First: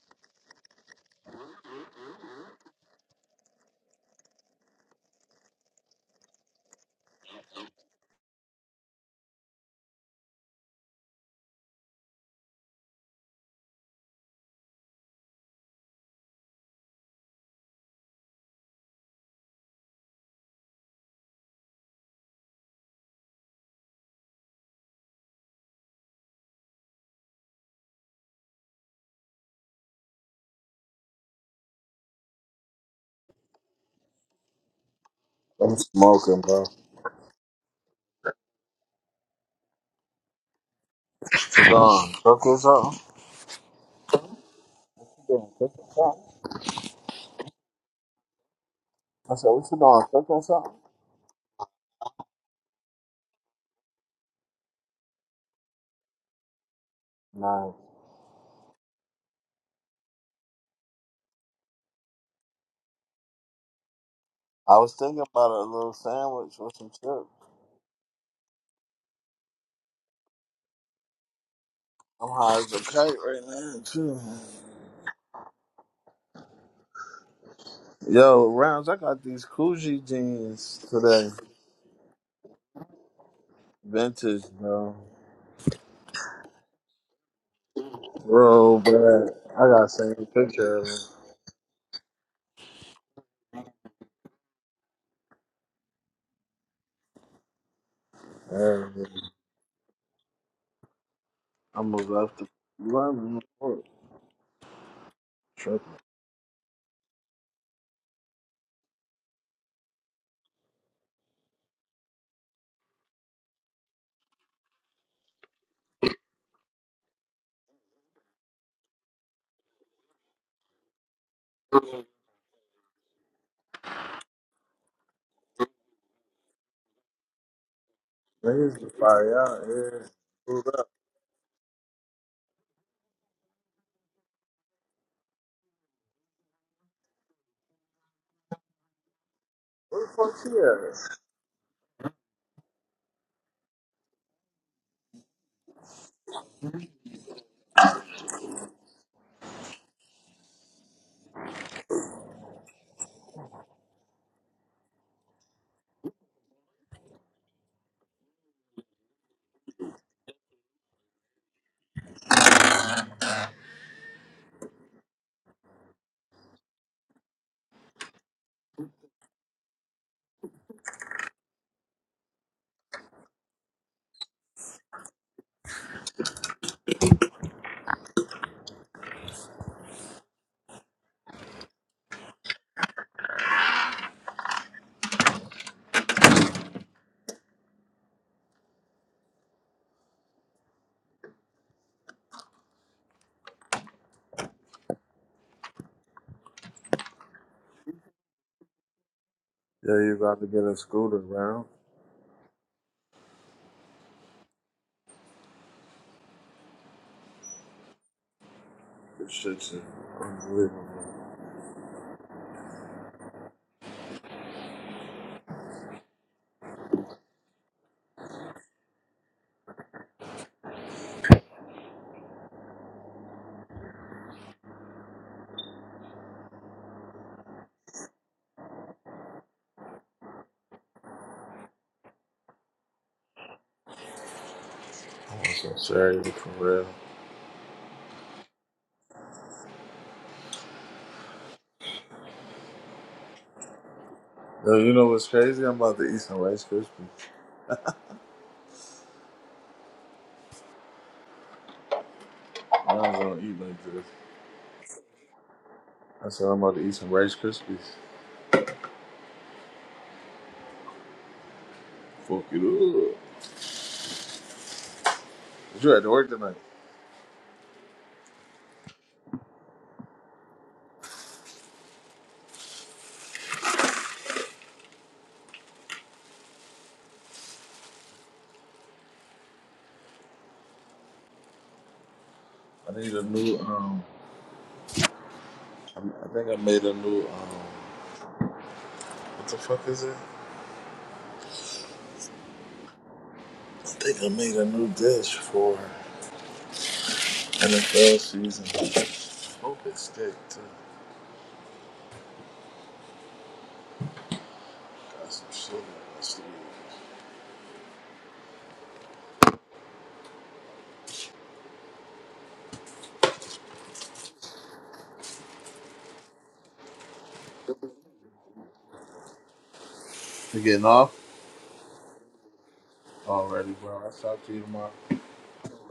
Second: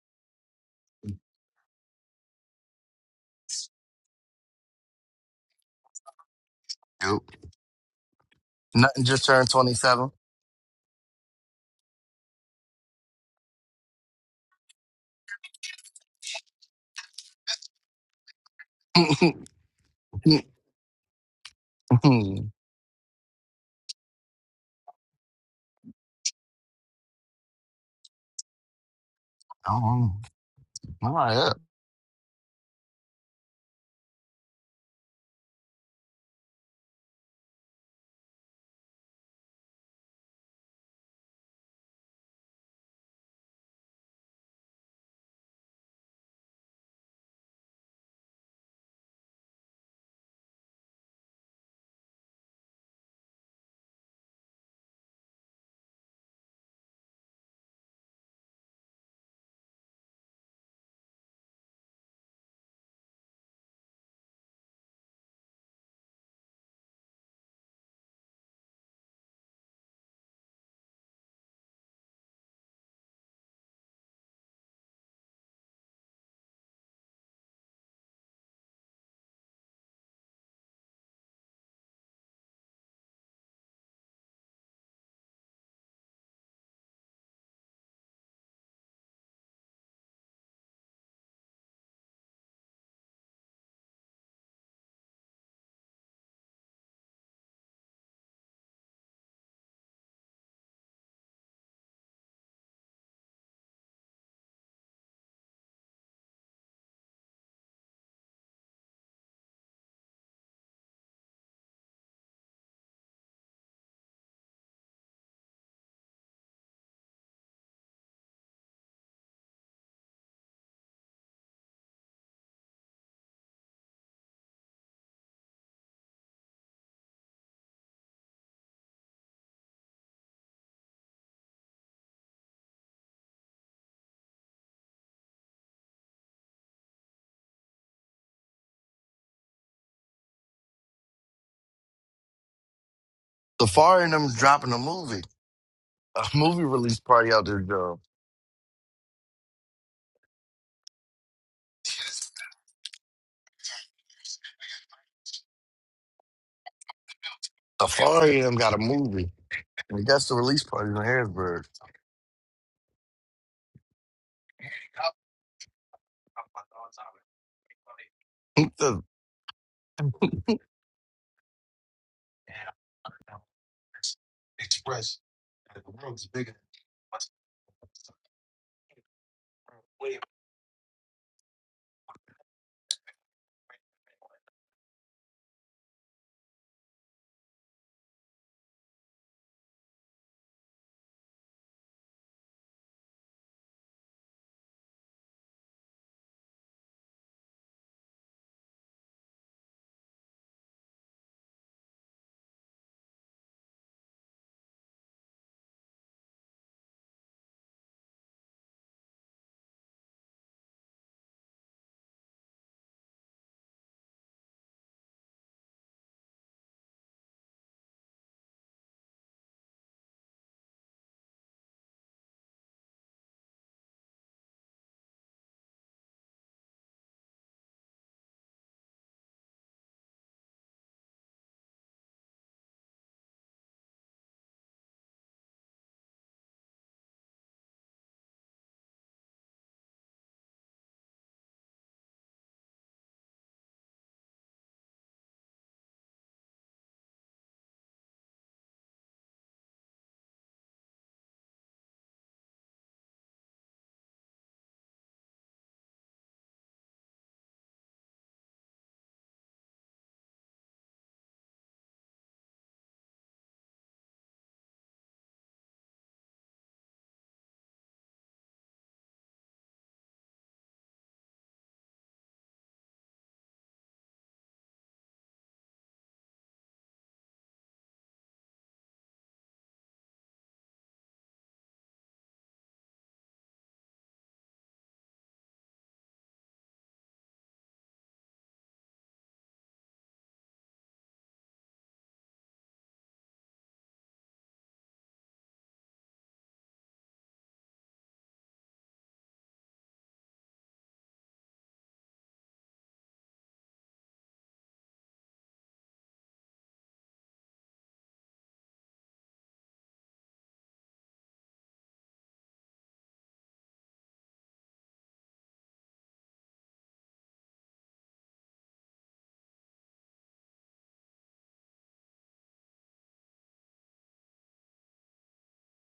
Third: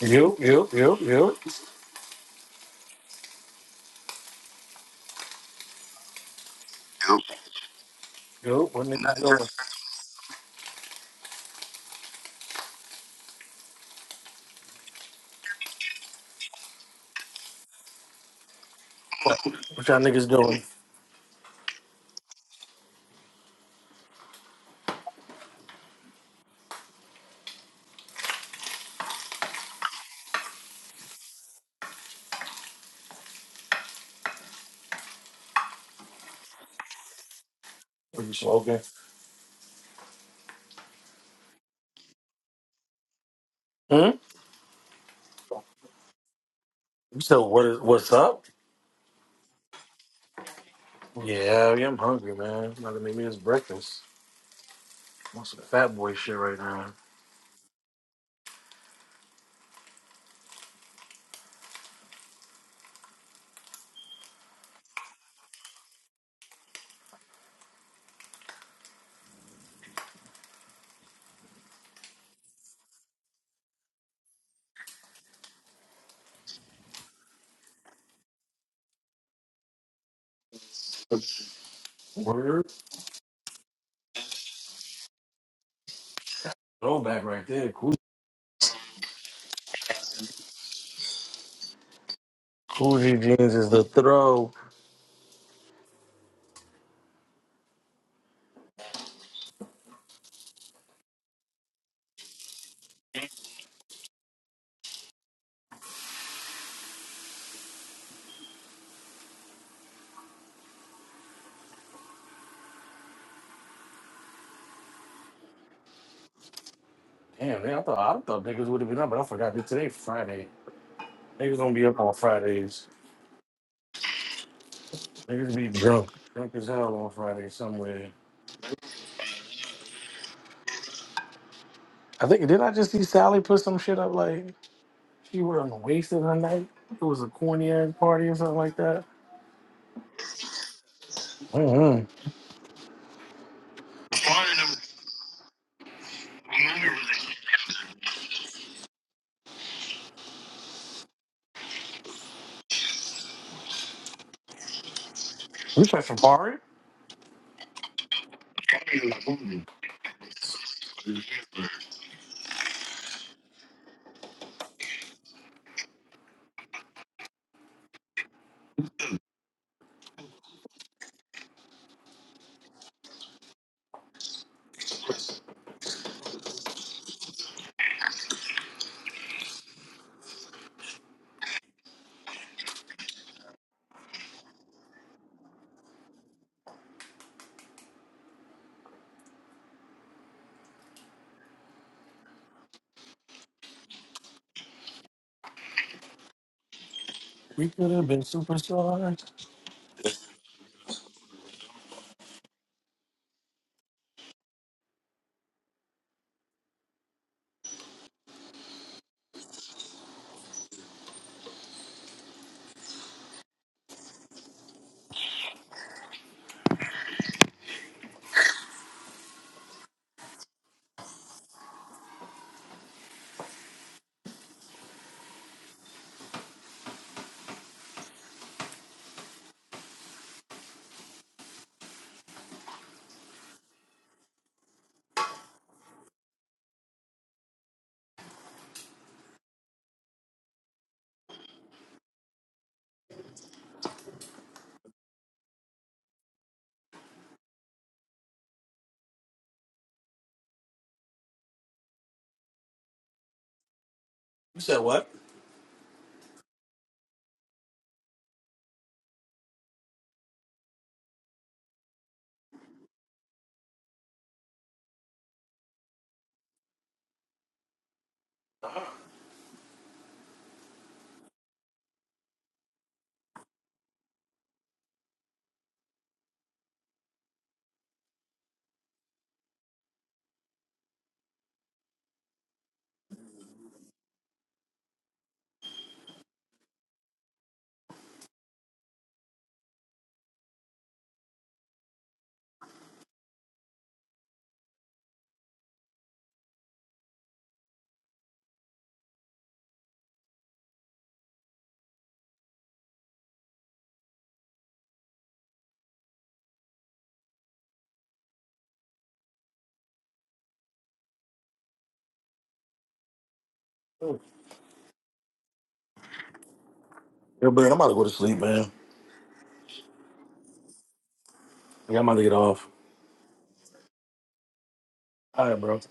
You, you, you, you, Yep. Nope. you. What Nothing niggas just doing? turned 27. What y'all niggas doing? oh, my up. I'm smoking, bro. Are you smoking? Sedan, cooking something? Hmm? Damn, Cooking something? You said what is what's up? I said, what you doing? Cooking something? Yeah, yeah, I'm hungry, man. I'm about to make me this breakfast. I want some fat boy shit right now. Nice. I was thinking about a little sandwich with some chips. I'm high as a kite right now, too. Yo, Rounds, I got these Coogee jeans today. Word. Vintage, bro. Throwback right there. Cool. Bro, bad. I got the same picture of Coogee jeans is the throw. them. Yeah. I'm gonna have to. You want me to report? Tripping. Damn, man, I thought I thought niggas would have been up, but I forgot that today Friday. Niggas don't be up on Fridays. Niggas be drunk, drunk as hell on Friday somewhere. Niggas just fire out here. Screwed up. I think didn't I just see Sally put some shit up like? She wasn't wasted that night. It was a corny ass party or something like that. Where the fuck she at? Mm-hmm. Safari and them dropping a movie. A movie release party out there, Joe. We said Safari. Safari and them got a movie. And that's the release party in Harrisburg. What the- We could have been superstars. Yeah, you about to get a scooter, round. This shit's unbelievable. I'm so sorry for real. Yo, you know what's crazy? I'm about to eat some Rice Krispies. I was gonna eat like this. You said what? I said I'm about to eat some Rice Krispies. Fuck it up. But you had to work tonight. I need a new. Um, I I think I made a new. Um, what the fuck is it? I think I made a new dish for NFL season. Focus steak too. Got some shit. in my sleeve. Oh, Yo, man, I'm about to go to sleep, man. You getting off Yeah, I'm about to get off. already, bro? I'll talk to you tomorrow. All right, bro.